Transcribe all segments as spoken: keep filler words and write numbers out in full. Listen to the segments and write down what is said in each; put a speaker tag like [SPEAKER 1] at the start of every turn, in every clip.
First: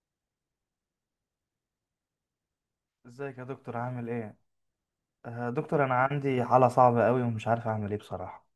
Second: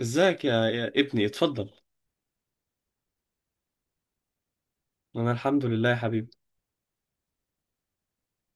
[SPEAKER 1] ازيك يا, يا ابني، اتفضل.
[SPEAKER 2] ازيك يا دكتور؟ عامل ايه؟
[SPEAKER 1] انا
[SPEAKER 2] آه
[SPEAKER 1] الحمد
[SPEAKER 2] دكتور،
[SPEAKER 1] لله
[SPEAKER 2] انا
[SPEAKER 1] يا حبيبي.
[SPEAKER 2] عندي حالة صعبة قوي ومش عارف اعمل ايه بصراحة.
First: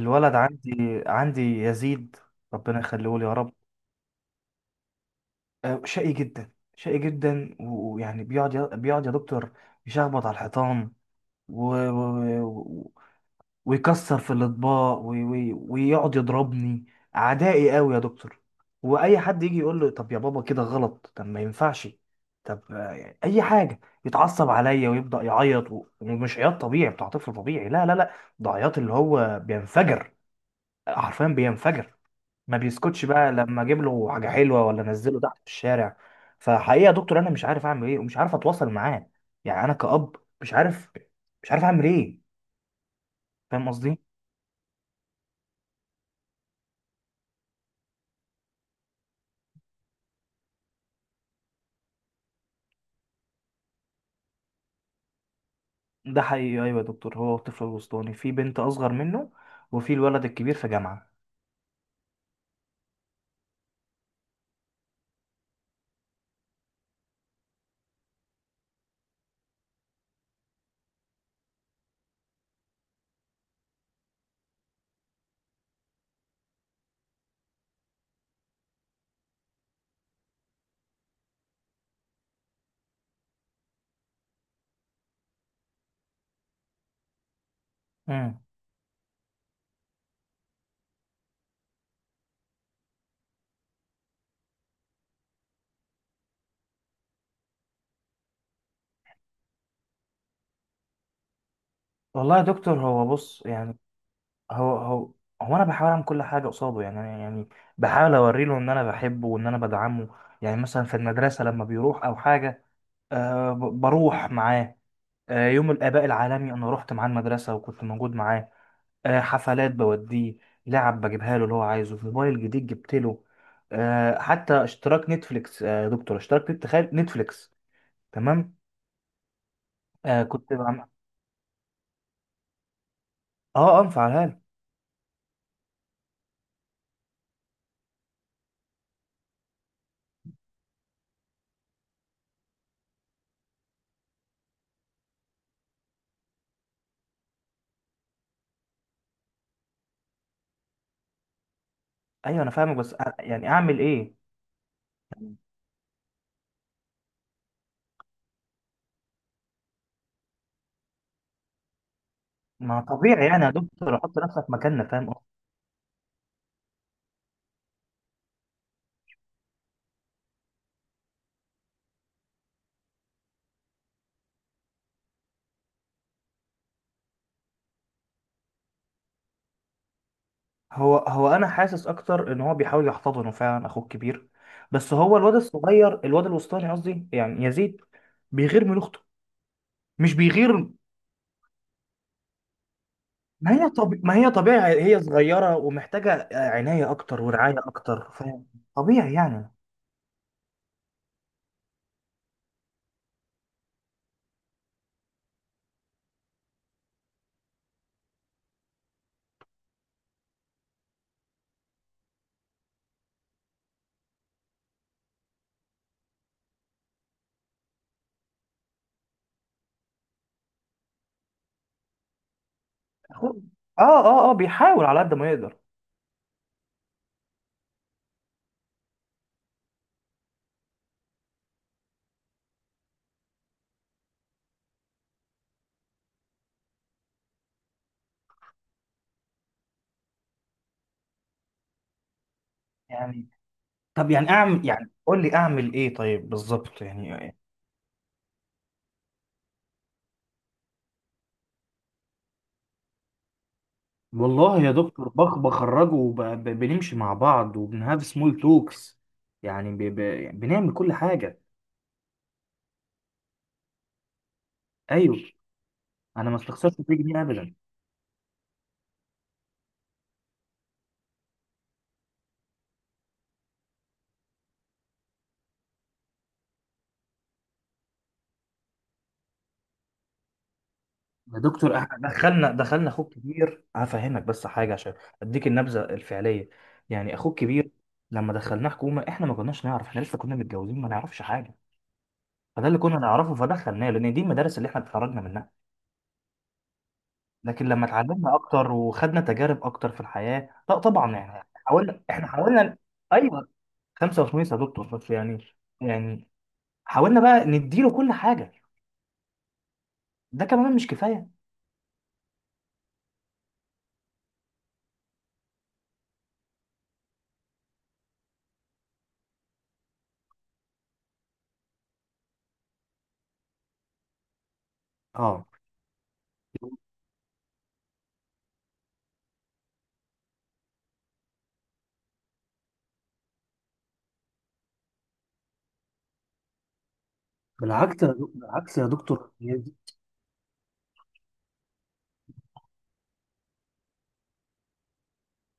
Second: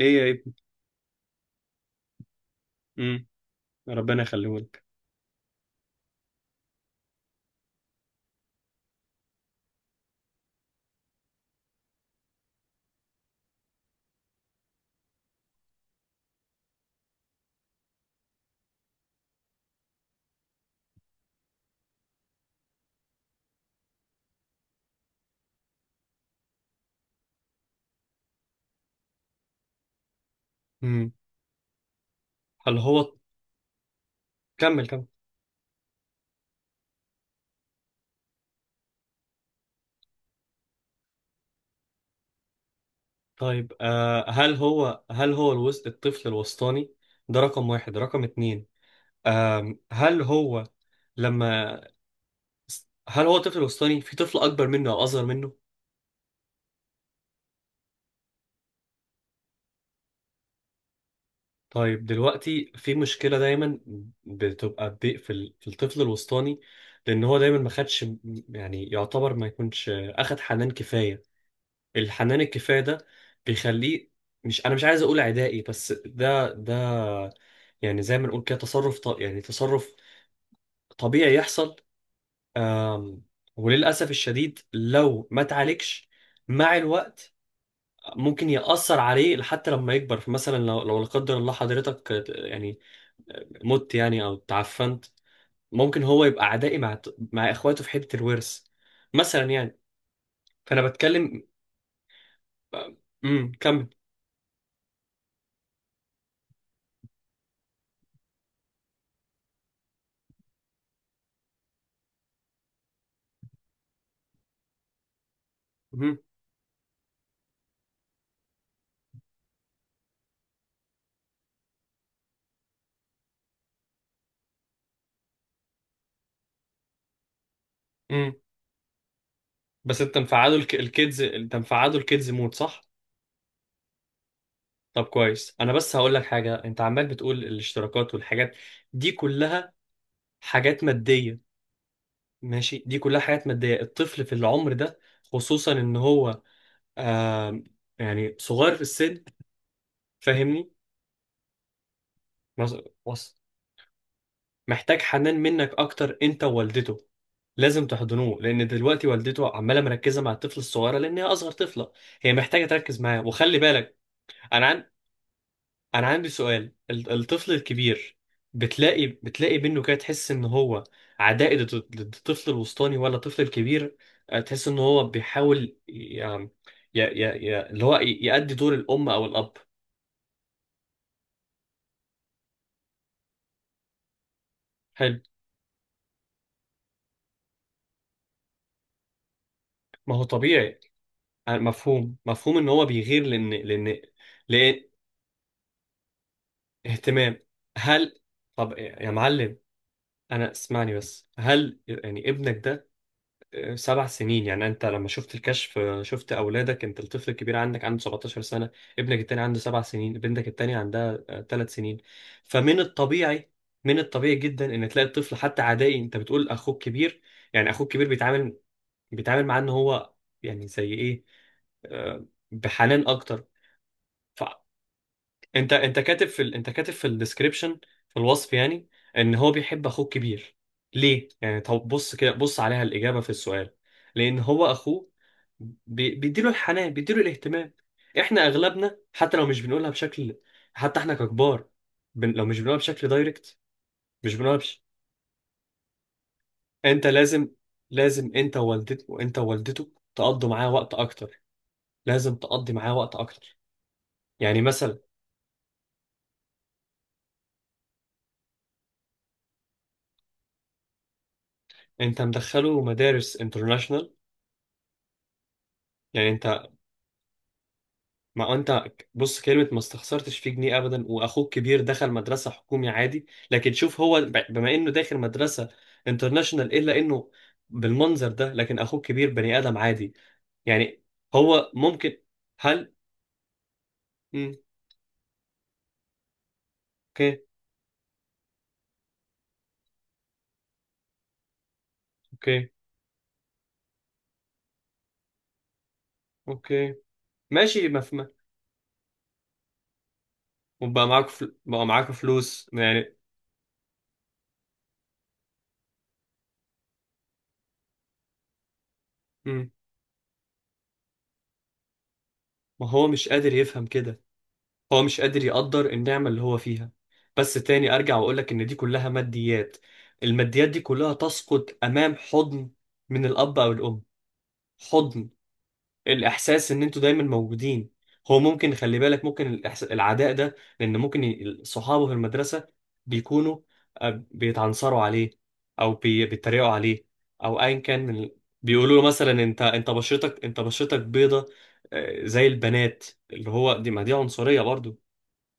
[SPEAKER 1] ايه يا ابني؟
[SPEAKER 2] عندي عندي يزيد، ربنا يخليه لي
[SPEAKER 1] امم
[SPEAKER 2] يا رب.
[SPEAKER 1] ربنا يخليهولك.
[SPEAKER 2] آه شقي جدا شقي جدا و- ويعني بيقعد ي- بيقعد يا دكتور يشخبط على الحيطان، ويعني، ويكسر في الاطباق وي- وي- ويقعد يضربني. عدائي قوي يا دكتور. واي حد يجي يقول له طب يا بابا كده غلط، طب ما ينفعش، طب آه، اي حاجه، يتعصب عليا ويبدا يعيط، و- ومش عياط طبيعي بتاع طفل طبيعي. لا لا لا، ده عياط اللي هو بينفجر،
[SPEAKER 1] امم.
[SPEAKER 2] حرفيا بينفجر. ما
[SPEAKER 1] هل
[SPEAKER 2] بيسكتش
[SPEAKER 1] هو
[SPEAKER 2] بقى لما اجيب له حاجه حلوه ولا
[SPEAKER 1] كمل كمل؟
[SPEAKER 2] انزله تحت في الشارع. فحقيقه يا دكتور، انا مش عارف اعمل ايه ومش عارف اتواصل معاه. يعني انا كأب مش عارف، مش عارف اعمل ايه. فاهم
[SPEAKER 1] طيب،
[SPEAKER 2] قصدي؟
[SPEAKER 1] آه هل هو هل هو الوسط، الطفل الوسطاني ده رقم واحد رقم اتنين؟ آم هل هو، لما، هل هو طفل وسطاني؟ في طفل اكبر منه او اصغر منه؟
[SPEAKER 2] ده حقيقي، ايوه يا دكتور، هو الطفل الوسطاني، في بنت اصغر منه وفي الولد الكبير في جامعه.
[SPEAKER 1] طيب دلوقتي في مشكلة دايما بتبقى ب- في ال- في الطفل الوسطاني، لان هو دايما ما خدش، يعني يعتبر ما يكونش اخد حنان كفاية. الحنان الكفايه ده بيخليه، مش انا مش عايز اقول عدائي، بس ده ده، يعني زي ما نقول كده تصرف ط... يعني تصرف طبيعي يحصل. آم... وللاسف الشديد لو ما اتعالجش مع الوقت،
[SPEAKER 2] امم
[SPEAKER 1] ممكن يأثر عليه حتى لما يكبر. فمثلا لو لو لا قدر الله حضرتك، آه، يعني مت، يعني او تعفنت، ممكن هو يبقى عدائي مع مع اخواته في حته الورث مثلا، يعني. فانا بتكلم.
[SPEAKER 2] والله يا دكتور، هو بص
[SPEAKER 1] امم
[SPEAKER 2] يعني،
[SPEAKER 1] كمل.
[SPEAKER 2] هو هو هو انا بحاول اعمل كل حاجه قصاده. يعني أنا يعني بحاول اوري له ان انا بحبه وان انا بدعمه. يعني مثلا في المدرسه لما بيروح او حاجه، أه ب- بروح معاه. أه يوم الاباء العالمي انا رحت معاه المدرسه وكنت موجود معاه. أه حفلات بوديه، لعب بجيبها له اللي هو عايزه، موبايل جديد جبت له. أه حتى اشتراك نتفليكس، آه، يا دكتور، اشتراك نت- تخيل، نتفليكس.
[SPEAKER 1] مم.
[SPEAKER 2] تمام.
[SPEAKER 1] بس انت
[SPEAKER 2] آه كنت
[SPEAKER 1] مفعله الك...
[SPEAKER 2] بعمل،
[SPEAKER 1] الكيدز انت مفعله الكيدز مود، صح؟
[SPEAKER 2] اه اه مفعلها له.
[SPEAKER 1] طب كويس، انا بس هقول لك حاجه. انت عمال بتقول الاشتراكات والحاجات دي كلها حاجات ماديه. ماشي، دي كلها حاجات ماديه. الطفل في العمر ده، خصوصا ان هو، آه يعني صغير في السن، فاهمني؟
[SPEAKER 2] ايوه انا فاهمك،
[SPEAKER 1] مز-
[SPEAKER 2] بس أ-
[SPEAKER 1] وص-
[SPEAKER 2] يعني اعمل ايه؟
[SPEAKER 1] محتاج حنان منك اكتر، انت ووالدته. لازم تحضنوه، لان دلوقتي والدته عماله مركزه مع الطفل الصغيره لان هي اصغر طفله. هي محتاجه
[SPEAKER 2] ما
[SPEAKER 1] تركز معاه،
[SPEAKER 2] طبيعي يعني يا
[SPEAKER 1] وخلي
[SPEAKER 2] دكتور،
[SPEAKER 1] بالك.
[SPEAKER 2] احط نفسك مكاننا،
[SPEAKER 1] انا
[SPEAKER 2] فاهم قصدي؟
[SPEAKER 1] انا عندي سؤال. ال- الطفل الكبير، بتلاقي بتلاقي منه كده تحس ان هو عدائي، ضد ضد الطفل الوسطاني ولا الطفل الكبير؟ آه، تحس ان هو بيحاول، ي- ي- ي- ي- اللي هو ي- يأدي دور الام او الاب.
[SPEAKER 2] هو هو انا حاسس اكتر ان هو بيحاول يحتضنه فعلا اخوه الكبير. بس هو
[SPEAKER 1] حلو.
[SPEAKER 2] الواد الصغير، الواد الوسطاني قصدي، يعني يزيد، بيغير من اخته. مش
[SPEAKER 1] ما هو
[SPEAKER 2] بيغير،
[SPEAKER 1] طبيعي. آه، مفهوم مفهوم ان هو بيغير، لان
[SPEAKER 2] ما هي طب...
[SPEAKER 1] لان
[SPEAKER 2] ما هي طبيعي،
[SPEAKER 1] لان
[SPEAKER 2] هي صغيره ومحتاجه آه، عنايه اكتر
[SPEAKER 1] اهتمام.
[SPEAKER 2] ورعايه اكتر،
[SPEAKER 1] هل،
[SPEAKER 2] فاهم؟
[SPEAKER 1] طب يا
[SPEAKER 2] طبيعي يعني.
[SPEAKER 1] معلم، انا اسمعني بس. هل يعني ابنك ده سبع سنين؟ يعني انت لما شفت الكشف، شفت اولادك، انت الطفل الكبير عندك عنده سبعتاشر سنه، ابنك التاني عنده سبع سنين، بنتك التانيه عندها ثلاث سنين. فمن الطبيعي، من الطبيعي جدا ان تلاقي الطفل حتى عدائي. انت بتقول اخوك كبير، يعني اخوك كبير بيتعامل بيتعامل معاه ان هو، يعني زي ايه، آه، بحنان
[SPEAKER 2] اخوه،
[SPEAKER 1] اكتر.
[SPEAKER 2] اه اه اه بيحاول على قد ما يقدر.
[SPEAKER 1] انت انت كاتب في ال... انت كاتب في الديسكريبشن، في الوصف يعني، ان هو بيحب اخوه الكبير. ليه؟ يعني طب بص كده، بص عليها الاجابه في السؤال. لان هو اخوه بي... بيديله الحنان، بيديله الاهتمام. احنا اغلبنا حتى لو مش بنقولها بشكل، حتى احنا ككبار، بن... لو مش بنقولها بشكل
[SPEAKER 2] يعني
[SPEAKER 1] دايركت،
[SPEAKER 2] طب يعني
[SPEAKER 1] مش بنقولها
[SPEAKER 2] اعمل،
[SPEAKER 1] بش...
[SPEAKER 2] يعني قول لي اعمل ايه طيب بالظبط
[SPEAKER 1] انت
[SPEAKER 2] يعني.
[SPEAKER 1] لازم، لازم انت ووالدته، وانت ووالدته تقضوا معاه وقت اكتر. لازم تقضي معاه وقت اكتر. يعني
[SPEAKER 2] والله يا
[SPEAKER 1] مثلا
[SPEAKER 2] دكتور، بخ بخرجه وبنمشي مع بعض وبنهاف سمول توكس، يعني ب... ب... بنعمل كل حاجة.
[SPEAKER 1] انت مدخله مدارس انترناشونال
[SPEAKER 2] أيوه. أنا ما
[SPEAKER 1] يعني.
[SPEAKER 2] استخسرش فيه جنيه أبدا.
[SPEAKER 1] ما انت، بص، كلمة ما استخسرتش فيه جنيه ابدا، واخوك كبير دخل مدرسة حكومي عادي. لكن شوف هو ب- بما انه داخل مدرسة انترناشونال، الا انه بالمنظر ده، لكن اخوك كبير بني ادم عادي يعني.
[SPEAKER 2] يا
[SPEAKER 1] هو
[SPEAKER 2] دكتور، أح...
[SPEAKER 1] ممكن،
[SPEAKER 2] دخلنا دخلنا
[SPEAKER 1] هل،
[SPEAKER 2] اخوك كبير هفهمك بس
[SPEAKER 1] مم،
[SPEAKER 2] حاجه عشان اديك النبذه الفعليه. يعني
[SPEAKER 1] اوكي،
[SPEAKER 2] اخوك كبير لما دخلناه حكومه، احنا ما كناش نعرف، احنا لسه كنا متجوزين، ما نعرفش حاجه. فده
[SPEAKER 1] اوكي،
[SPEAKER 2] اللي كنا نعرفه، فدخلناه لان دي المدارس اللي احنا اتخرجنا منها.
[SPEAKER 1] اوكي،
[SPEAKER 2] لكن لما
[SPEAKER 1] ماشي مفهوم.
[SPEAKER 2] اتعلمنا اكتر وخدنا تجارب اكتر في الحياه، لا
[SPEAKER 1] وبقى
[SPEAKER 2] طبعا
[SPEAKER 1] معاك
[SPEAKER 2] يعني
[SPEAKER 1] فل... بقى
[SPEAKER 2] حاولنا،
[SPEAKER 1] معاك
[SPEAKER 2] احنا
[SPEAKER 1] فلوس
[SPEAKER 2] حاولنا.
[SPEAKER 1] يعني.
[SPEAKER 2] ايوه، خمسة وثمانين يا دكتور، بس يعني يعني، حاولنا بقى نديله كل حاجه.
[SPEAKER 1] مم.
[SPEAKER 2] ده كمان مش كفايه.
[SPEAKER 1] ما هو مش قادر يفهم كده. هو مش قادر يقدر النعمة اللي هو فيها. بس تاني أرجع وأقولك إن دي كلها ماديات. الماديات دي كلها تسقط أمام حضن من الأب أو الأم، حضن،
[SPEAKER 2] اه.
[SPEAKER 1] الإحساس إن أنتوا دايما موجودين. هو ممكن، خلي بالك، ممكن الإحس... العداء ده لأن ممكن ي- صحابه في المدرسة بيكونوا، آه، بيتعنصروا عليه، أو بي... بيتريقوا عليه، أو أيا
[SPEAKER 2] بالعكس
[SPEAKER 1] كان
[SPEAKER 2] يا
[SPEAKER 1] من
[SPEAKER 2] دك-
[SPEAKER 1] ال...
[SPEAKER 2] بالعكس يا
[SPEAKER 1] بيقولوا له مثلا
[SPEAKER 2] دكتور، هي-
[SPEAKER 1] أنت
[SPEAKER 2] دي-
[SPEAKER 1] أنت بشرتك، أنت بشرتك بيضة، آه، زي البنات، اللي هو دي، ما دي عنصرية برضو.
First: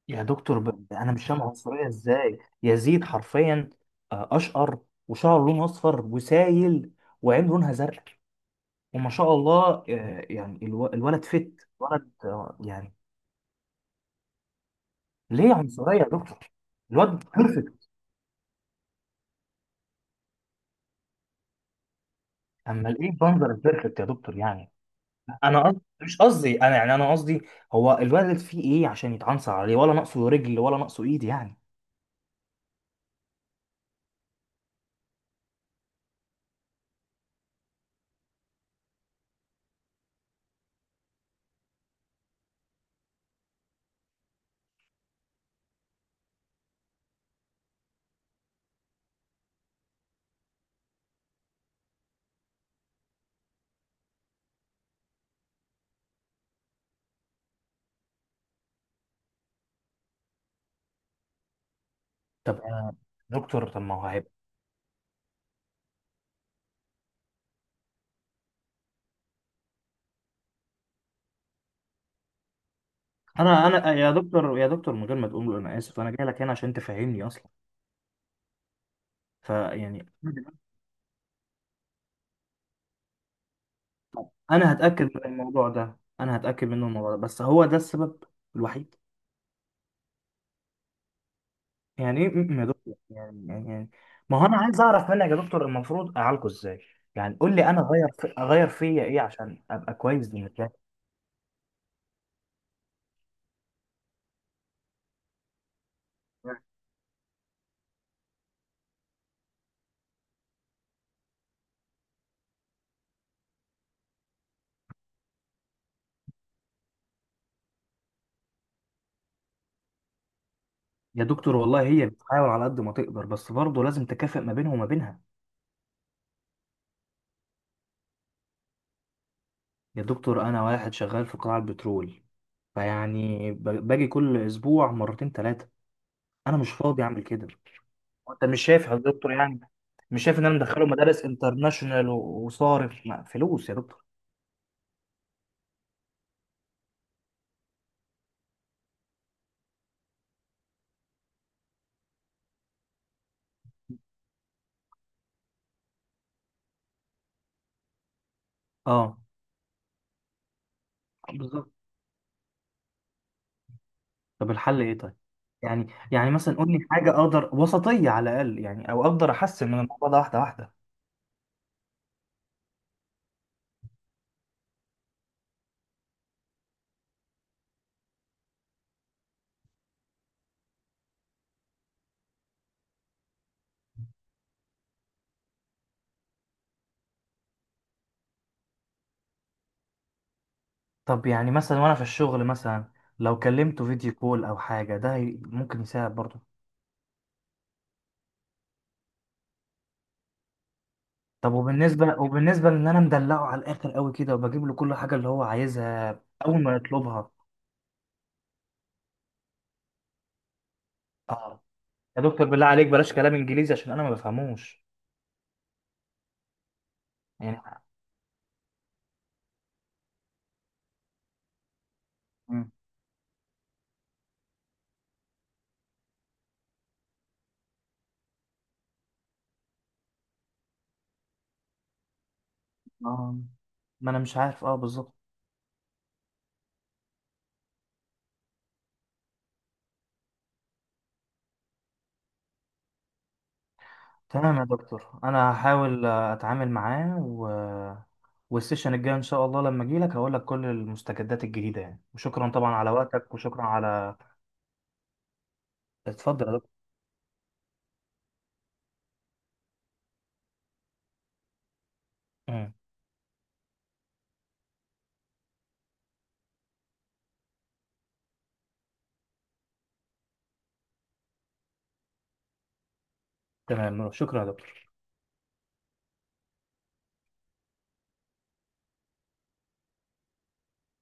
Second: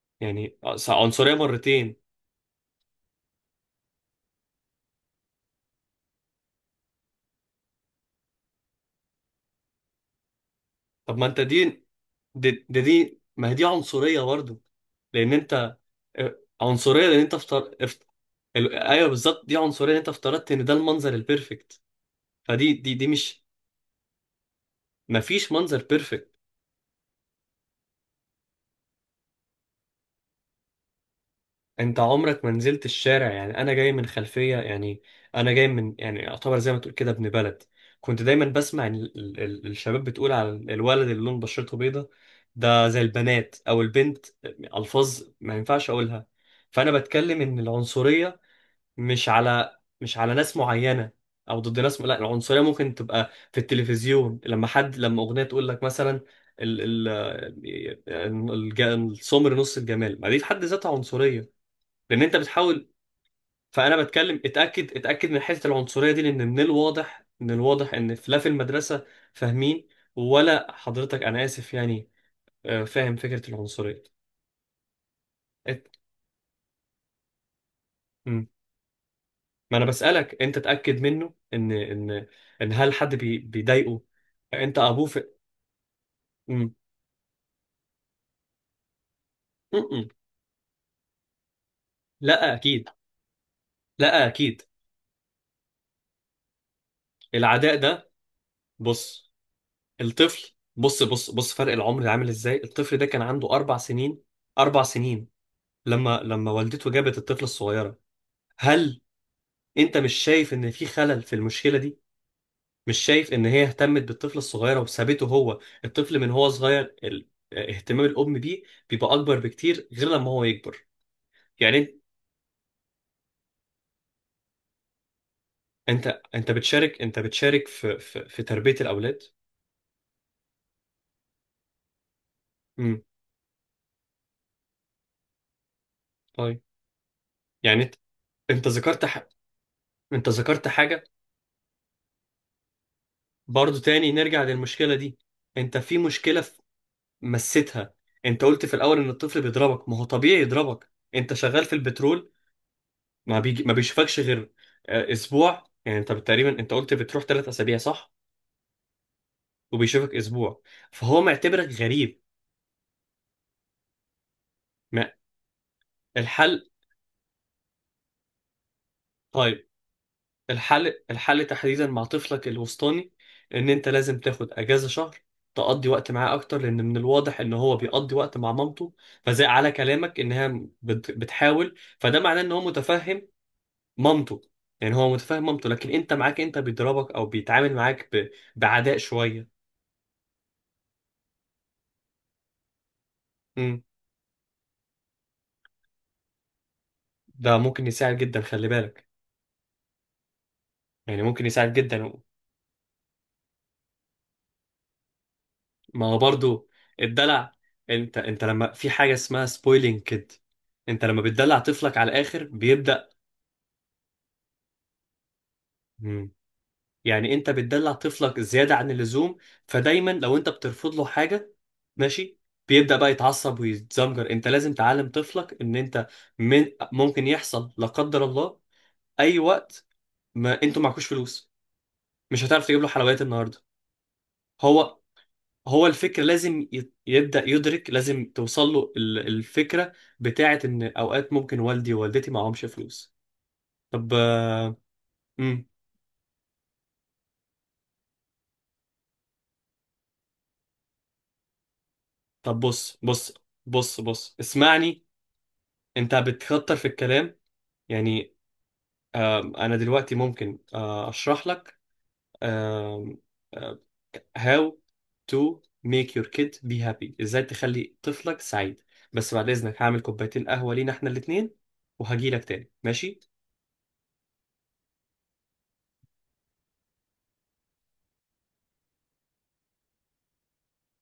[SPEAKER 2] يا
[SPEAKER 1] يعني
[SPEAKER 2] دكتور،
[SPEAKER 1] أص-
[SPEAKER 2] ب... انا مش
[SPEAKER 1] عنصرية
[SPEAKER 2] فاهم عنصريه
[SPEAKER 1] مرتين.
[SPEAKER 2] ازاي، يزيد حرفيا آه، اشقر، وشعره لونه اصفر وسايل، وعين لونها زرق، وما شاء الله. آه، يعني الو...
[SPEAKER 1] طب
[SPEAKER 2] الولد
[SPEAKER 1] ما انت
[SPEAKER 2] فت
[SPEAKER 1] دي،
[SPEAKER 2] ولد، آه،
[SPEAKER 1] دي دي,
[SPEAKER 2] يعني.
[SPEAKER 1] دي ما هي دي عنصرية برضو، لان انت،
[SPEAKER 2] ليه عنصريه يا
[SPEAKER 1] آه،
[SPEAKER 2] دكتور؟
[SPEAKER 1] عنصرية لان
[SPEAKER 2] الواد
[SPEAKER 1] انت افتر...
[SPEAKER 2] بيرفكت.
[SPEAKER 1] افت... ال- ايوه، بالظبط، دي عنصرية لان انت افترضت ان ده المنظر البيرفكت. فدي
[SPEAKER 2] اما
[SPEAKER 1] دي دي
[SPEAKER 2] ايه
[SPEAKER 1] مش،
[SPEAKER 2] منظر البيرفكت يا دكتور يعني؟
[SPEAKER 1] ما فيش
[SPEAKER 2] انا قصدي
[SPEAKER 1] منظر
[SPEAKER 2] مش
[SPEAKER 1] بيرفكت.
[SPEAKER 2] قصدي، انا يعني، انا قصدي هو الولد فيه ايه عشان يتعنصر عليه؟ ولا ناقصه رجل ولا ناقصه ايد يعني.
[SPEAKER 1] انت عمرك ما نزلت الشارع، يعني انا جاي من خلفيه يعني، انا جاي من، يعني اعتبر زي ما تقول كده ابن بلد. كنت دايما بسمع إن ال- ال- الشباب بتقول على الولد اللي لون بشرته بيضه ده زي البنات او البنت، الفاظ ما ينفعش اقولها. فانا بتكلم ان العنصريه مش على، مش على ناس معينه، او ضد ناس. لا، العنصريه ممكن تبقى في التلفزيون، لما حد لما اغنيه تقول لك مثلا، ال ال الج- السمر نص الجمال. ما دي في حد ذاتها عنصريه، لان انت
[SPEAKER 2] طب
[SPEAKER 1] بتحاول.
[SPEAKER 2] يا دكتور، طب ما
[SPEAKER 1] فانا
[SPEAKER 2] هو هيبقى،
[SPEAKER 1] بتكلم، اتاكد، اتاكد من حته العنصريه دي، لان من الواضح، من الواضح ان في- لا، في المدرسه، فاهمين، ولا حضرتك؟ انا اسف يعني. آه، فاهم فكره
[SPEAKER 2] انا انا
[SPEAKER 1] العنصريه.
[SPEAKER 2] يا دكتور يا دكتور من غير ما تقول له انا
[SPEAKER 1] ات...
[SPEAKER 2] اسف، انا جاي لك هنا عشان تفهمني اصلا.
[SPEAKER 1] مم. ما انا
[SPEAKER 2] فيعني
[SPEAKER 1] بسالك، انت اتاكد منه، ان ان ان هل حد بي... بيضايقه؟
[SPEAKER 2] انا
[SPEAKER 1] انت
[SPEAKER 2] هتاكد
[SPEAKER 1] ابوه في...
[SPEAKER 2] من الموضوع ده، انا هتاكد
[SPEAKER 1] مم.
[SPEAKER 2] منه الموضوع ده، بس هو ده السبب الوحيد؟
[SPEAKER 1] مم.
[SPEAKER 2] يعني ايه
[SPEAKER 1] لا
[SPEAKER 2] م- م يا
[SPEAKER 1] اكيد،
[SPEAKER 2] دكتور يعني يعني يعني-
[SPEAKER 1] لا
[SPEAKER 2] ما هو انا
[SPEAKER 1] اكيد.
[SPEAKER 2] عايز اعرف منك يا دكتور، المفروض اعالجه ازاي؟ يعني قول لي
[SPEAKER 1] العداء
[SPEAKER 2] انا اغير
[SPEAKER 1] ده،
[SPEAKER 2] في، اغير فيا ايه
[SPEAKER 1] بص،
[SPEAKER 2] عشان ابقى كويس
[SPEAKER 1] الطفل،
[SPEAKER 2] بالنسبه لي.
[SPEAKER 1] بص بص بص، فرق العمر ده عامل ازاي؟ الطفل ده كان عنده اربع سنين، اربع سنين لما لما والدته جابت الطفلة الصغيرة. هل انت مش شايف ان في خلل في المشكلة دي؟ مش شايف ان هي اهتمت بالطفل الصغيرة وسابته هو؟ الطفل من هو صغير، ال... اهتمام الام بيه بيبقى اكبر بكتير غير لما هو يكبر.
[SPEAKER 2] يا دكتور والله
[SPEAKER 1] يعني
[SPEAKER 2] هي بتحاول على قد ما تقدر، بس برضه لازم تكافئ ما بينه وما بينها.
[SPEAKER 1] انت انت بتشارك، انت بتشارك في في, في تربية الاولاد؟
[SPEAKER 2] يا دكتور، انا واحد شغال في قطاع البترول،
[SPEAKER 1] امم،
[SPEAKER 2] فيعني ب- باجي كل اسبوع مرتين ثلاثه. انا
[SPEAKER 1] طيب،
[SPEAKER 2] مش فاضي اعمل كده.
[SPEAKER 1] يعني انت،
[SPEAKER 2] انت مش
[SPEAKER 1] انت
[SPEAKER 2] شايف يا
[SPEAKER 1] ذكرت ح...
[SPEAKER 2] دكتور يعني؟ مش
[SPEAKER 1] انت
[SPEAKER 2] شايف ان انا
[SPEAKER 1] ذكرت
[SPEAKER 2] مدخله
[SPEAKER 1] حاجة.
[SPEAKER 2] مدارس انترناشونال و- وصارف ما- فلوس يا
[SPEAKER 1] برضو
[SPEAKER 2] دكتور؟
[SPEAKER 1] تاني نرجع للمشكلة دي. انت في مشكلة مسيتها. انت قلت في الاول ان الطفل بيضربك. ما هو طبيعي يضربك، انت شغال في البترول، ما بيجي ما بيشوفكش غير، آه، اسبوع. يعني انت تقريبا، انت قلت بتروح ثلاث اسابيع، صح؟
[SPEAKER 2] اه
[SPEAKER 1] وبيشوفك اسبوع، فهو معتبرك
[SPEAKER 2] بالظبط.
[SPEAKER 1] غريب.
[SPEAKER 2] طب الحل ايه
[SPEAKER 1] ما
[SPEAKER 2] طيب؟ يعني يعني مثلا
[SPEAKER 1] الحل
[SPEAKER 2] قول لي حاجه اقدر وسطيه على الاقل، يعني او اقدر
[SPEAKER 1] طيب؟
[SPEAKER 2] احسن من الموضوع ده واحده واحده.
[SPEAKER 1] الحل، الحل تحديدا مع طفلك الوسطاني، ان انت لازم تاخد اجازة شهر، تقضي وقت معاه اكتر، لان من الواضح ان هو بيقضي وقت مع مامته. فزي على كلامك انها بت- بتحاول، فده معناه ان هو متفهم مامته، يعني هو متفاهم مامته. لكن انت معاك انت بيضربك او بيتعامل معاك ب... بعداء شويه.
[SPEAKER 2] طب يعني مثلا وانا في الشغل مثلا، لو
[SPEAKER 1] امم،
[SPEAKER 2] كلمته فيديو كول او حاجه ده هي- ممكن يساعد برضه؟
[SPEAKER 1] ده ممكن يساعد جدا، خلي بالك، يعني ممكن
[SPEAKER 2] طب
[SPEAKER 1] يساعد جدا.
[SPEAKER 2] وبالنسبه، وبالنسبه لان انا مدلعه على الاخر قوي كده، وبجيب له كل حاجه اللي هو
[SPEAKER 1] ما هو
[SPEAKER 2] عايزها اول
[SPEAKER 1] برضو
[SPEAKER 2] ما يطلبها.
[SPEAKER 1] الدلع، انت انت لما في حاجه اسمها سبويلينج كده، انت لما بتدلع
[SPEAKER 2] اه
[SPEAKER 1] طفلك على
[SPEAKER 2] يا
[SPEAKER 1] الاخر
[SPEAKER 2] دكتور بالله عليك،
[SPEAKER 1] بيبدا.
[SPEAKER 2] بلاش كلام انجليزي عشان انا ما بفهموش.
[SPEAKER 1] مم. يعني انت
[SPEAKER 2] يعني.
[SPEAKER 1] بتدلع طفلك زياده عن اللزوم، فدايما لو انت بترفض له حاجه، ماشي،
[SPEAKER 2] مم.
[SPEAKER 1] بيبدأ بقى يتعصب ويتزمجر. انت لازم تعلم طفلك ان انت، من، ممكن يحصل لا قدر الله اي وقت، ما انتوا معكوش فلوس، مش هتعرف تجيب له حلويات
[SPEAKER 2] آه.
[SPEAKER 1] النهارده.
[SPEAKER 2] ما انا مش عارف اه
[SPEAKER 1] هو
[SPEAKER 2] بالظبط.
[SPEAKER 1] هو الفكر لازم ي- يبدأ يدرك. لازم توصل له ال- الفكرة بتاعة ان اوقات ممكن والدي ووالدتي معهمش فلوس. طب،
[SPEAKER 2] تمام يا دكتور، انا
[SPEAKER 1] امم
[SPEAKER 2] هحاول آه، اتعامل معاه و... والسيشن الجاي ان شاء الله لما اجي لك هقول لك كل المستجدات الجديده يعني، وشكرا
[SPEAKER 1] طب
[SPEAKER 2] طبعا على
[SPEAKER 1] بص، بص
[SPEAKER 2] وقتك، وشكرا
[SPEAKER 1] بص
[SPEAKER 2] على.
[SPEAKER 1] بص، اسمعني. انت
[SPEAKER 2] اتفضل يا دكتور.
[SPEAKER 1] بتكتر في الكلام يعني، آم، انا دلوقتي ممكن، آه، اشرح لك
[SPEAKER 2] مم.
[SPEAKER 1] آم، آم، how to make your kid be happy. ازاي تخلي طفلك سعيد؟ بس بعد اذنك، هعمل كوبايتين قهوة لينا احنا الاتنين، وهجيلك تاني، ماشي.
[SPEAKER 2] تمام، شكرا يا دكتور.